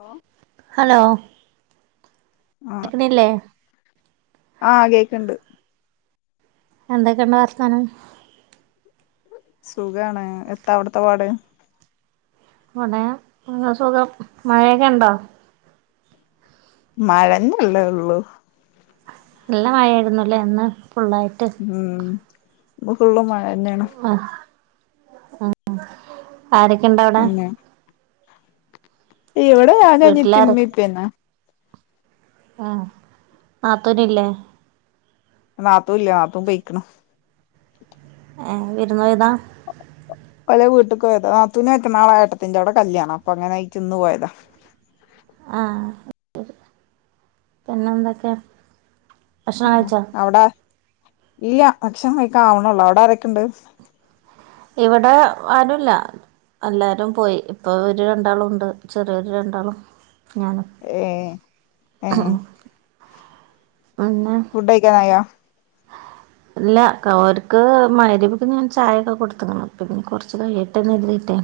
ഓ hello? കേൾക്ക്ണില്ലേ ആ കേക്ക്ണ്ട്. എന്തൊക്കെണ്ട് വർതനം. സുഖാണ്. എത്ത അവ്ട്ത്തെ പാട്? വിടെ സുഖം മഴയൊക്കെ ഉണ്ടോ? മഴന്നെല്ലെളളൂ. നല്ല മഴായിരുന്നുല്ലേ ഇന്ന് ഫുള്ളായിട്ട്. മ്ഉം ഇന്ന് ഫുള്ളും മഴനൊണ്. ആ ആ ആരൊക്കെണ്ട്ഔടെ? ഇവടെ ഞാനും അനിയത്തിം വീട്ടിലാര് ഇമ്മീംഇപ്പിംനെ. ആഹ നാത്തൂനില്ലേ? ന്നാത്തൂല്ല ന്നാത്തൂൻ പൊയ്ക്ക്ണ് ഏ വിരുന്നോയതാ ഒലെ വീട്ടക് പോയതാ നാത്തൂനാ റ്റ നാള ഏട്ടത്തിന്റെവ്ടെ കല്യാണാ അപ്പൊ അങ്ങനെ അയിറ്റ് ഇന്ന് പോയതാ ആഹ് പിന്നെന്തൊക്കെ ആ അവട ഇല്ല ഭക്ഷണം കഴിക്കാനാവുണുളളൂ അവടാ രൊക്കെണ്ട് ഇവിടെ ആരൂല്ല അല്ലാരും പോയി ഇപ്പൊവര് രണ്ടാളുണ്ട് ചെറിയൊര് രണ്ടാളും ഞാനും ഏഹ് ഏഹ് [unintelligible] ഫുഡയ്ക്കാനായോ ല്ലാ ഓര്ക്ക് മഹരിബ്ക്ക് ഞാൻ ചായൊക്കെ കൊടുത്ത്ക്ക്ണ് ഇപ്പോഞ്ഞി കൊറച്ച് കഴിയട്ടേന്ന് കര്തീട്ടെ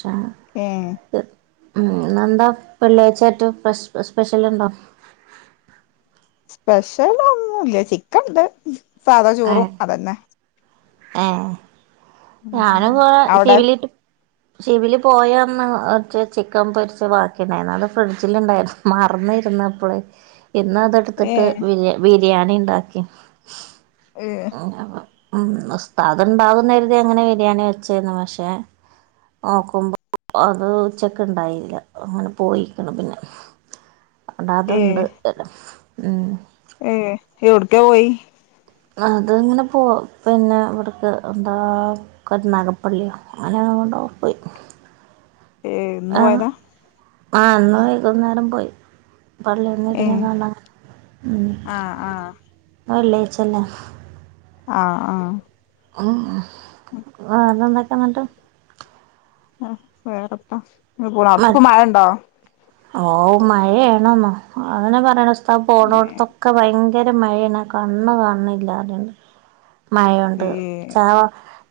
ഷാ ഏ മ് ന്നന്താ വെള്ളിയാഴ്ച്ചായ്ട്ട് സ്പെഷ് സ്പെഷ്യല്ണ്ടോ സ്പെഷ്യൽ ഒന്നുല്ല ചിക്കൻണ്ട് സാധാ ചോറും അതന്നെ ഏഹ് ഉം ഞാനുപാ അവിടെ [unintelligible] [inaudible] [unintelligible] പോയാന്ന് ഒർച്ച് ചിക്കൻ പൊരിച്ചബാക്കി ണ്ടായിന്ന് അത് ഫ്രിഡ്ജിലിണ്ടായിര് മറന്നിരുന്നപ്പള് ഇന്ന് അത്ട്ത്തിട്ട് ഏഹ് ബിരിയാ ബിരിയാണി ഇണ്ടാക്കി ഏഹ് [unintelligible] ഉം ഉസ്താത് ഉണ്ടാവുംന്ന് കരുതി അങ്ങനെ ബിരിയാണി വെച്ചെയ്നു പക്ഷേ നോക്കുമ്പോ അത് ഉച്ചക്ക് ഉണ്ടായ്നീല അങ്ങനെ പോയിരിക്കണം പിന്നെ [inaudible] അതാതുണ്ട് ഏഹ് ഉം ഏ എവ്ട്ക്കെ പോയി അതിങ്ങനെ പോവ് പിന്നാ ഇവിടക്ക് എന്താ കരുനാഗപ്പള്ളിയാ ആങ്ങനേങ്ങാണ്ടോ പോയി ഏഹ് ഇന്നു പോയതാ ആ ഇന്ന് വൈകുന്നേരം പോയി ഏ പള്ളികഴിഞ്ഞെന്തിനാ കാണണ ഉം ഇന്ന് ആ വെള്ളിയാഴച്ചല്ലേ ആഹ് ആഹ് അഹ് അ അതെന്തൊക്കെയാന്ന്ട്ട് ആഹ് വേറെന്താ [unintelligible] അവ്ടക്കെ മഴേണ്ടോ ഓ മഴയാണെന്നോ അങ്ങന പറയണസ്ഥ പോണോട്ത്തൊ ക്കെ ഭയങ്കര മഴേണ് കണ്ണ് കണണി ല്ലാ റഞ്ഞണ്ട് മഴയൊണ്ട് ഏ ചാവ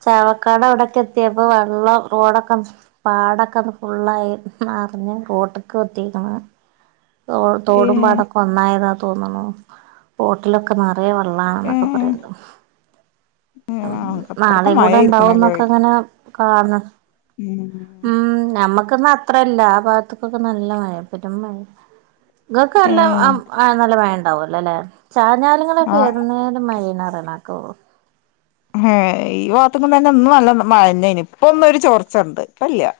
ചാവക്കാടവിടെക്കെത്തിയപ്പോ വെള്ളം റോഡക്കം പാടക്കെ ഫുള്ളായി നറഞ്ഞ് പോട്ട് [unintelligible] തോടും ഏ തോടുംപാടോക്ക ഒന്നായീന്നാ തോന്നുണു റോട്ടിലൊക്ക നറയെ ഏ വെള്ളാണെന്നാ ക്കെ പറയണ്ട് അത്രക്കും നാളേകൂടെ മഴയിരിക്കണല്ലേ ഇണ്ടാവുന്നക്കങ്ങന കാണാം ഉം ഉം നമ്മക്കൊന്നും അത്രെല്ല ആ ഭാഗത്തുക്കൊക്കെ നല്ല മയ പെരും മയ ഏ ഇങ്ങക്കെല്ലാം അം ആ നല്ല മയണ്ടാവോല്ലാല്ലെ ആ ചാഞ്ഞാലങ്ങളൊക്ക ഏതുനേരോം മഴേണ് ണറയണകേക്കാ ഹേയ് ഈ വാത്തുമ്മതന്നെ ഒന്നും നല്ല മഴന്നേന്ന് ഇപ്പൊന്നൊരു ചോർച്ചെണ്ട് ഇപ്പല്ല്യാ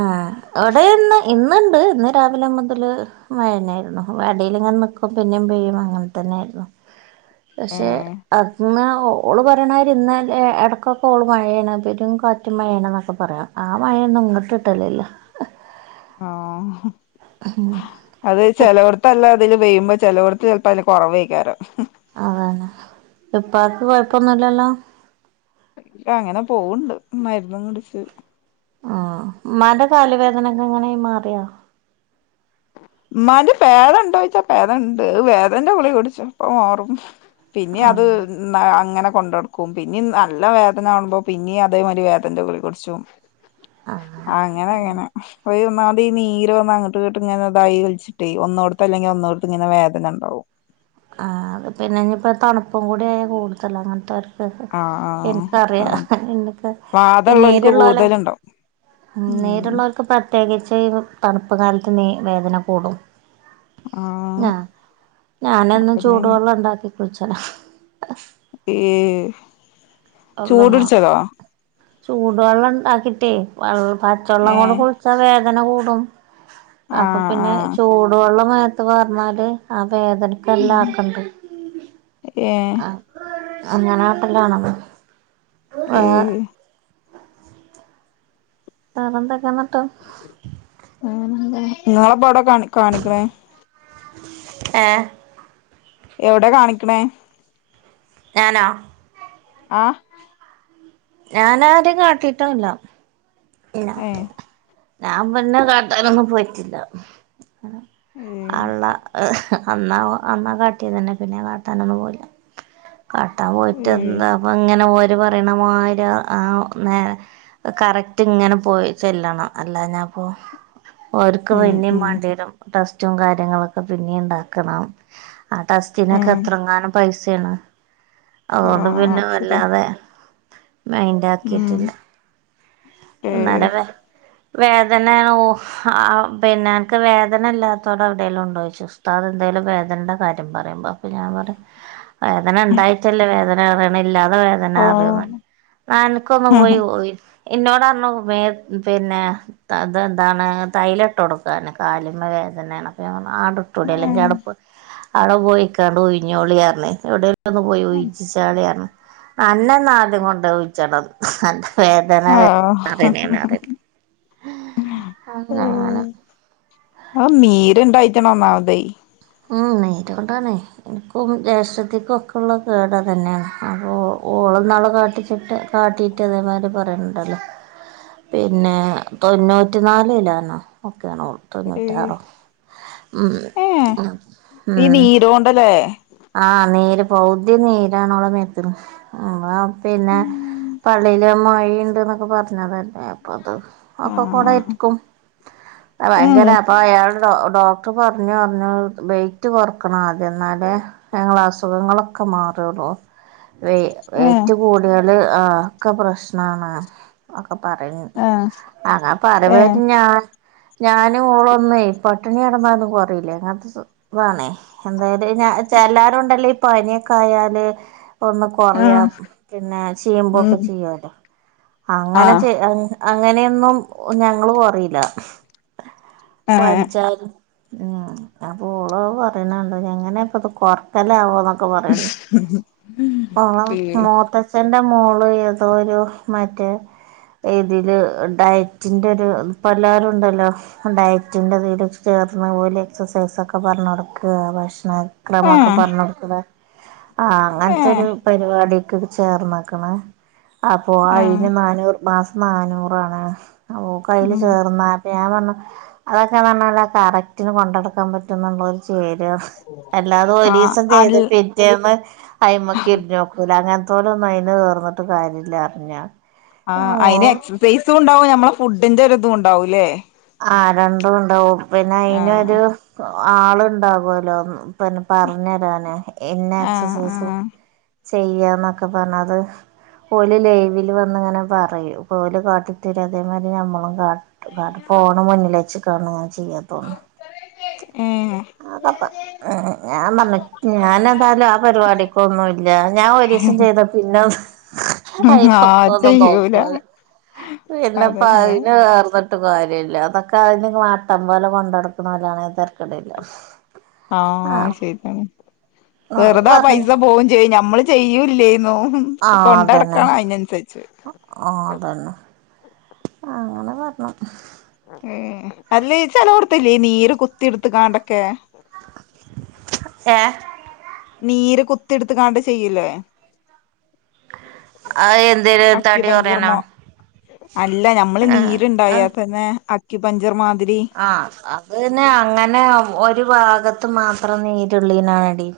ആഹ് അവിടേന്ന് ഇന്നെണ്ട് ഇന്ന് രാവിലെ മൊതല് വേൽന്നെയായിരുന്നു വടിയിൽ ഇങ്ങനെ നിക്കും പിന്നേം പെയ്യും അങ്ങൻതന്നെയാര്ന്നു. ഏ പക്ഷേ അത്ന്നാ ഓ ഓള് പറയണാരീ ഇന്നലെ എ എടക്കൊക്കോള് മഴയേണ് പെരും കാറ്റും മഴയേണ് എന്നൊക്കെ പറയാം ആ മഴയെന്നും ഇങ്ങട്ട് ട്ടില്ലല്ലോ ആഹ് ഉഹും അത് ചെലവട്ത്തല്ല അതില് പെയ്യുമ്പോ ചെലർവത്ത് ചെൽപ്പ അയില് കൊറവ് ആയിക്കാരം അതാണ് ഇപ്പാക്ക് കൊയപ്പൊന്നില്ലല്ലോ? ഇപ്പ അങ്ങന പോവുണ്ട് മരുന്നും കുടിച്ച് ആഹ് ഉമ്മാന്റ കാല് വേദനക്കെങ്ങനേയ്യ് മാറിയാ ഉമ്മാന്റ പേദെണ്ടോയിച്ചാ പേദെണ്ട് വേദൻന്റ ഗുളിക കുടിച്ച അപ്പമാറും. പിന്നെ അത് ആഹ് ഉം ആ അങ്ങന കൊണ്ടടക്കും പിന്നേം നല്ല വേദനാവുമ്പോപിന്നേം അതേമാതിരി വേദൻന്റ ഗുളിക കുടിച്ചും ആഹ് ആഹ് അങ്ങനങ്ങനെ പോയി ഒന്നാമതീ നീര് വന്നങ്ങട്ട് ട്ട് ഇങ്ങെനതായീ വലിച്ചിട്ടേ ഒന്നോടത്തല്ലെങ്കി ഒന്നോടത്തിങ്ങന വേദന എണ്ടാവും. ആഹ് അത് പിന്ന ഇനി ഇപ്പ തണുപ്പും കൂടേയായ കൂടുതലാ അങ്ങൻത്തൊരു ആഹ് എൻക്കറിയാ ആഹ് ഇങ്ങക്ക് ഈ വാദമുള്ളവർക്ക് നീരുള്ളോല കൂടുതലുണ്ടാവും ഉം നീരുള്ളോൽക്ക് പ്രത്യേകിച്ച് തണുപ്പ് കാലത്ത് നീ വേദന കൂടും. ആഹ് ആ ഞാനെന്നും അതന്നെയാണ് ചൂടുവെള്ളെണ്ടാക്കി കുളിച്ചെലാ ഈ അള്ളോ ചൂടുടിച്ചതോ ചൂടുവെള്ളെണ്ടാക്കിട്ടേ വെൾ പച്ചേള്ളംകൊണ്ട് ഏഹ് കുൾ ച്ചാ വേദന കൂടും അപ്പ ആഹ് പിന്നേയ് ആഹ് ചൂടുവെള്ളം മേത്ത് പാർന്നാല് ആ വേദന ക്കെല്ലാ ആക്കണ്ട്. ഏഹ് ആഹ് അങ്ങനാട്ടലാണെന്ന് ഏഹ് വേ വേറെന്തെക്കാ എന്നിട്ട്? വേറെന്താ, ങ്ങളപ്പോവ്ടെ കാണി കാണിക്കണേ ഏഹ് എവിടെ കാണിക്ക്ണേ ഞാനോ ആഹ് ഞാനാരേം കാട്ടീട്ടൊന്ല്ല ഏഹ് ഞാൻ പിന്നെ കാട്ടാനൊന്നും പോയിട്ടില്ല ഏ അള്ളാ അന്നാവൊ അന്നാ കാട്ടിയതെന്നെ പിന്നെ കാട്ടാനൊന്നും പോയ്ലാ കാട്ടാൻ പോയിട്ട് ഏ എന്താ വൊങ്ങനെ ഓര് പറയണമാര് ആ നേ കറക് റ്റ് ങ്ങനെ പോയി ചെല്ലണം അല്ലാഞ്ഞപ്പോ ഓര്ക്ക് ഉം പിന്നേം ഉം മാണ്ട്യരും ടെസ്റ്റും കാര്യങ്ങളൊക്കെ പിന്നേം ഇണ്ടാക്കണം ആ ടെസ്റ്റിനൊക്കെ ഉം എത്രങ്ങാനും പൈസ്യാണ് ആ അതുകൊണ്ട് പിന്നെ ശരി വല്ലാതെ മൈൻഡ് ഉം ആക്കീട്ടില്ല ഏ ന്നലെ വെ വേദനാ ഓ ആഹ് പിന്നെ അന്ക്ക് വേദന ഇല്ലാത്തോടം എവ്ടെലും ഉണ്ടോയ്ച്ചു ഉസ്താദ് ന്തേലും വേദനെന്റെ കാര്യം പറയുമ്പോ പം ഞാവടെ വേദനണ്ടായിറ്റല്ലെ വേദനാറിണേ ല്ലാ വ്ട ഓ വേദനാറിയുമ്പ ന്നാ അൻക്കൊന്ന് പോയി ഉയി ഇന്നോടർഞ്ഞു വേ പിന്നാ തതെന്താണ് തൈലട്ടൊട്ക്കാന് കാലിമ്മേ വേദനേണ് അപ്പൊ ഞാം പർഞ്ഞു ആടു തൊടെല്ലെങ്കി ഔടെപോയ്‌ ഔടെ പോയിക്കാണ്ട് ഉയ്ഞ്ഞോളി അർഞ്ഞ് എവ്ടെ ഒന്ന് പോയി ഉയ്ചിച്ചാളി അർഞ്ഞു അന്നെന്നാദ്യം കൊണ്ടൊയ് ഉഴ്ച്ചെണം അന്റെ വേ അങ്ങനെ ആഹ് ഔ നീര് ണ്ടായിട്ടാണ് ഒന്നാമതേ ഉം നീരോണ്ടാണ് ഇൻക്കും ജേഷ്ടത്തിക്കും ഒക്കെള്ള കേടതെന്നെണ് അപ്പോ ഓള്ന്നാള് കാട്ടിച്ചിട്ട് കാട്ടീട്ടതേമാരി പറെണ് ണ്ടോ ലെ പിന്നെ തൊണ്ണൂറ്റി നാല്കിലോന ഒക്കേണ് ഓള് ഏ തൊണ്ണൂറ്റാറോ ഉം ഏ ഉം ഈ ഊം നീരോണ്ടല്ലേ ആഹ് നീര് പൗതി നീരണോള മെത്ത്ന് ന്നാ പിന്നെ പള്ളേല് മൊയണ്ട്ന്നൊക്കെ പറ്ഞ്ഞതല്ലേ അപ്പത് ആ ഒക്കെ കൂടെര്ക്കും അഅ് ഏ ഭയങ്കര അപ്പയാള് ഡോ ഡോക്ടർ പറഞ്ഞുർഞ്ഞു വെയിറ്റ് കൊറക്കണാ എന്നാലേ ങ്ങളേ അസുഖങ്ങളൊക്കെ മാറുള്ളൂ വൈ ഏ വെയ്റ്റ് കൂട് ട്യാല് ആ ഒക്കെ പ്രശ്നാണ് അഒക്കെ പറിന്ന്ണ്ട് ആ അങ്ങപ്പ ഏ റീമ്പഴേക്കും ഞാ ഞാനും ഓളൊന്നെ പട്ടിണി കെടന്നാലും കൊറീലാ എങ്ങൻത്തെ സ്വ താണേ എന്തായാലു ഞാ ചേല്ലാരു ണ്ടല്ലോ ഈ പനിയൊക്കായാല് ഒന്ന് ആ കൊറയാ പിന്നെ ചെയ്യുമ്പോ ഒക്കെ ഉം ചെയ്യാലോ ആ അങ്ങനെ ചെയ് [unintelligible] അങ്ങനെയൊന്നും ഞങ്ങള് കൊറീലാ ഏ പന്ച്ചാലും ആഹ് അപ്പോളോ പറയ്ണ് ണ്ട് തെങ്ങനെപ്പത് കൊർ കലാവോ ന്നൊക്കെ പറയ്ന്ന് ഓള ഏ മോത്തെ ച്ഛന്റെ മോള് ഏതോരു മറ്റേ ഏതില് ഡയറ്റിന്റൊരു പ്പല്ലാരു ണ്ടല്ലോ ഡയറ്റിന്റെതില് ചേർന്ന് ഓല് എക്സർസൈസൊക്കെ പറഞ്ഞൊട്ക്കാ ഭക്ഷണ ആ ക്രമൊക്കെ പറഞ്ഞൊടുക്ക്‌ന്നെ ആ ഏ അങ്ങൻത്തൊരു പരിപാടിക്ക് ചേർന്ന്ക്കണ് അപ്പൊ ആ അയ്ന് നാനൂർ മാസം നാനൂറാണ് ഓക്കയ്ല് ഉം ചേർന്നാ ഞാൻ പറഞ്ഞു അതൊക്കെ ന്നർഞ്ഞാല് ആ കറക്റ്റ്ന് കൊണ്ടടുക്കാൻ പറ്റുന്നുള്ളോരു ചേര്അ അല്ലാതെ ആ ഒരീസം അൽ ചെയ്ത് പിറ്റേന്ന് അയിമക്ക് [unintelligible] [unintelligible] അങ്ങൻത്തോലൊന്നു അയ്ന് നിർന്നിട്ട് കാര്യല്ല അർഞ്ഞ ആഹ് അയിനെ ക്സർസൈസുണ്ടാവും ഞമ്മളെ ഫുഡ്ഡിന്റൊരിതു ണ്ടാവും ല്ലേ ആഹ് രണ്ടൂണ്ടാവും ആഹ് പിന്നയിനൊരു കൊ ആളുണ്ടാവൊല്ലോ ഉ പിന്നെ പർഞ്ഞരാന് ഇന്നെ ആഹ് എക്സർസൈസ് ആഹ് ചെയ്യാന്നൊക്കെ പറഞ്ഞത് ഓല് ലൈവില് വന്ന്ങ്ങനെ പറയു ഓല് കാട്ടിത്തെരു അതേമാരി ഞമ്മളും കാ ഫ ഫോണ് മുന്നിൽ വച്ച് കാണ് അ ചെയ്യാ തോന്ന് ഏഹ് ഞാൻ പർഞ്ഞ് ഞാനെതാലും ആ പരിപാടിക്കാെന്നുല്ലാ ഞാൻ ഒരീസം ചെയ്താ പിന്നൊ ആ അയ്മക്കൊന്നും ചെയ്യൂല നോക്കൂലാ അതന്നെ പിന്നെപ്പയ്ന് നട്ന്ന് ട്ട് കാര്യല്ല അതൊക്കെ അയ്ന്റെ മട്ടം പോലെ കൊണ്ടട്ക്ക്ണാേലാണെ തെര്ക്കെട്ല്ലാ ആഹ് അത് ശെര്യാണ് ആഹ് വെറ്തെ ആ പറഞ്ഞു പൈസ പോവും ചെയ്യും ഞമ്മള് ചെയ്യുല്ലേന്നൂ ആഹ് അതന്നെ കൊണ്ടട്ക്കണം അയ്നൻസര്ച്ച് ആഹ് അതാണ് അങ്ങെനെ പർഞ്ഞ് ഊം അല്ലേ ചെലാേറ്ത്‌ല്ലേ ഈ നീര് കുത്തിട്ത്ത്ക്കാണ്ടൊക്കെ ഏഹ് നീര് കുത്തിട്ത്ത്കാണ്ട് ചെയ്യ്ലേ അത് എന്തിന് തടി അക്യുപഞ്ചർ കൊറ്യാനോ മോ അല്ല ഞമ്മള് ആഹ് നീര്ണ്ടായാപ്പെന്നെ അക്കിപഞ്ചർ മാത്‌രി ആഹ് അത് പിന്നെ അങ്ങനെ ഒര് ഭാഗത്ത് മാത്രം നീര് ള്ളിനാണെടി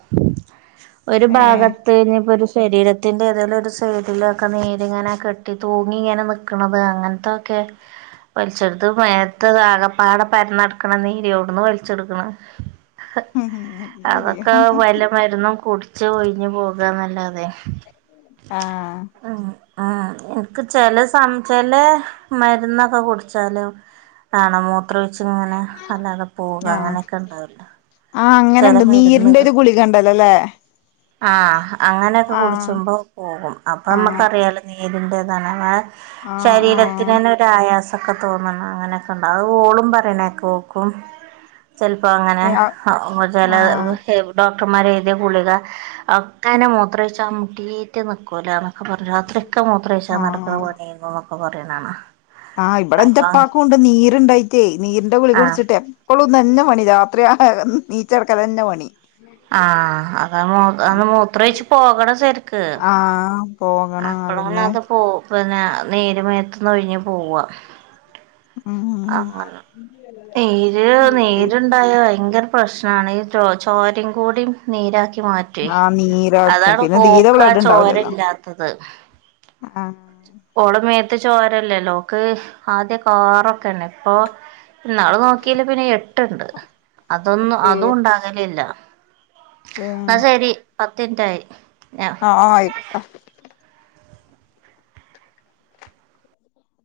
ഒരു ഏഹ് ഭാഗത്ത് ഞ്ഞ്പ്പാെരു സെരീരത്തിന്റെ ഏതേലാെരു സെയ്ഡിലൊക്കെ നീര്ങ്ങെനെ കെട്ടി തൂങ്ങിങ്ങെനെ നിക്ക്ണത് അങ്ങൻത്തൊക്കെ വൽച്ചെട്ത്ത് മേത്ത്താകപ്പാടെ പര്ന്നട്ക്ക്ണെ നീരിയോട്ന്ന് വൽച്ചെട്ക്ക്ണ് അത് ശരിയാ അതൊക്കാ വലം മര്ന്നും കുട്ച്ച് ഒയ്ഞ്ഞ് പോകാന്നല്ലാതെ ആഹ് ഉം ആഹ് ഇൻക്ക് ചെലെ സം ചെലെ മെര്ന്നൊക്കെ കുട്ച്ചാലും അങ്ങനെ മു ത്രാെയ്‌ച്ച്ങ്ങെനെ അല്ലാതെ പോവാ ആഹ് അങ്ങെനെക്കെ ണ്ടാവല്ലാേ ആഹ് അങ്ങെനെണ്ട് നീരിന്റെ ഒര് ഗുളികണ്ടല്ലാെലേ ആഹ് അങ്ങനെയൊക്കെ കുട്ച്ചുമ്പം പോകും ആഹ് അപ്പമ്മക്കറിയാലോ നീര്ന്റതാണ് ആഹ് ശരീര ആഹ് ത്ത്കാണ്ടൊരു ആയാസാെക്കെ തോന്ന്ണ് അങ്ങനെക്കെണ്ടാ അത് ഓളും പറീണേക്ക ഓക്കും ചെൽപ്പം അങ്ങെനെ ഏഹ് ആഹ് ഓ ചെലെ വ് ആഹ് ഡോക്ടർമാരെയ്ത്യ ഗുളിക ഒക്കെനെ മൂത്രെയ്ച്ചാം മുട്ടീട്ട് നിക്കൂലാന്ന് [unintelligible] രാത്ര്യൊക്കെ മൂത്രയ്ച്ചാൻ നട്ക്ക്ണെ ആഹ് പണ്യേന്നുന്നൊക്കെ പറീണാണാ ആഹ് ഇബടെ ഇന്റെപ്പാക്കൂണ്ട് നീര്ണ്ടായ്ട്ടേ നീര്ന്റെ ഗുളിക ആഹ് കുട്ച്ച്ട്ടെ പ്പളും ഇതെന്നെ പണി രാത്രി ആയാ നീച്ചട്ക്കലെന്നെ പണി ആഹ് അതാ മൂ അ മൂത്രാെയ്ച്ച് പോകണം സെര്ക്ക് ആഹ് പോകണം അതന്നെ അപ്പളാണത് പോ പ്ന്നെ നീര് മേത്ത്ന്നൊയ്ഞ്ഞ് പോവാ ഉം അങ്ങനെ നീര് നീര്ണ്ടായ ഭയ്ങ്കരം പ്രശ്നാണ് ഈ ചോ ചോരിം കൂടിം നീരാക്കി മാ റ്റ്വേ ആഹ് നീരാക്കും അതാണ് പിന്നെ തീരെ പ്പോക്കാ ബ്ലഡ് ഉണ്ടാവില്ലല്ലോ ചോരല്ലാത്തത് ആഹ് ഓളെ മേത്ത് ചോരല്ലല്ലോ ഓക്ക് ആദ്യാെക്കെ ആറൊക്കെന്നെ ഇപ്പോ ഇന്നാള് നോക്ക്യേല് പിന്നെ എട്ട്ണ്ട് അതൊന്ന് ഏഹ് അതുംണ്ടാകലില്ല ന്നാ ഏഹ് ശെരി പത്തിൻറ്റായി ഞ ആഹ് അയ്ക്കാെട്ടെ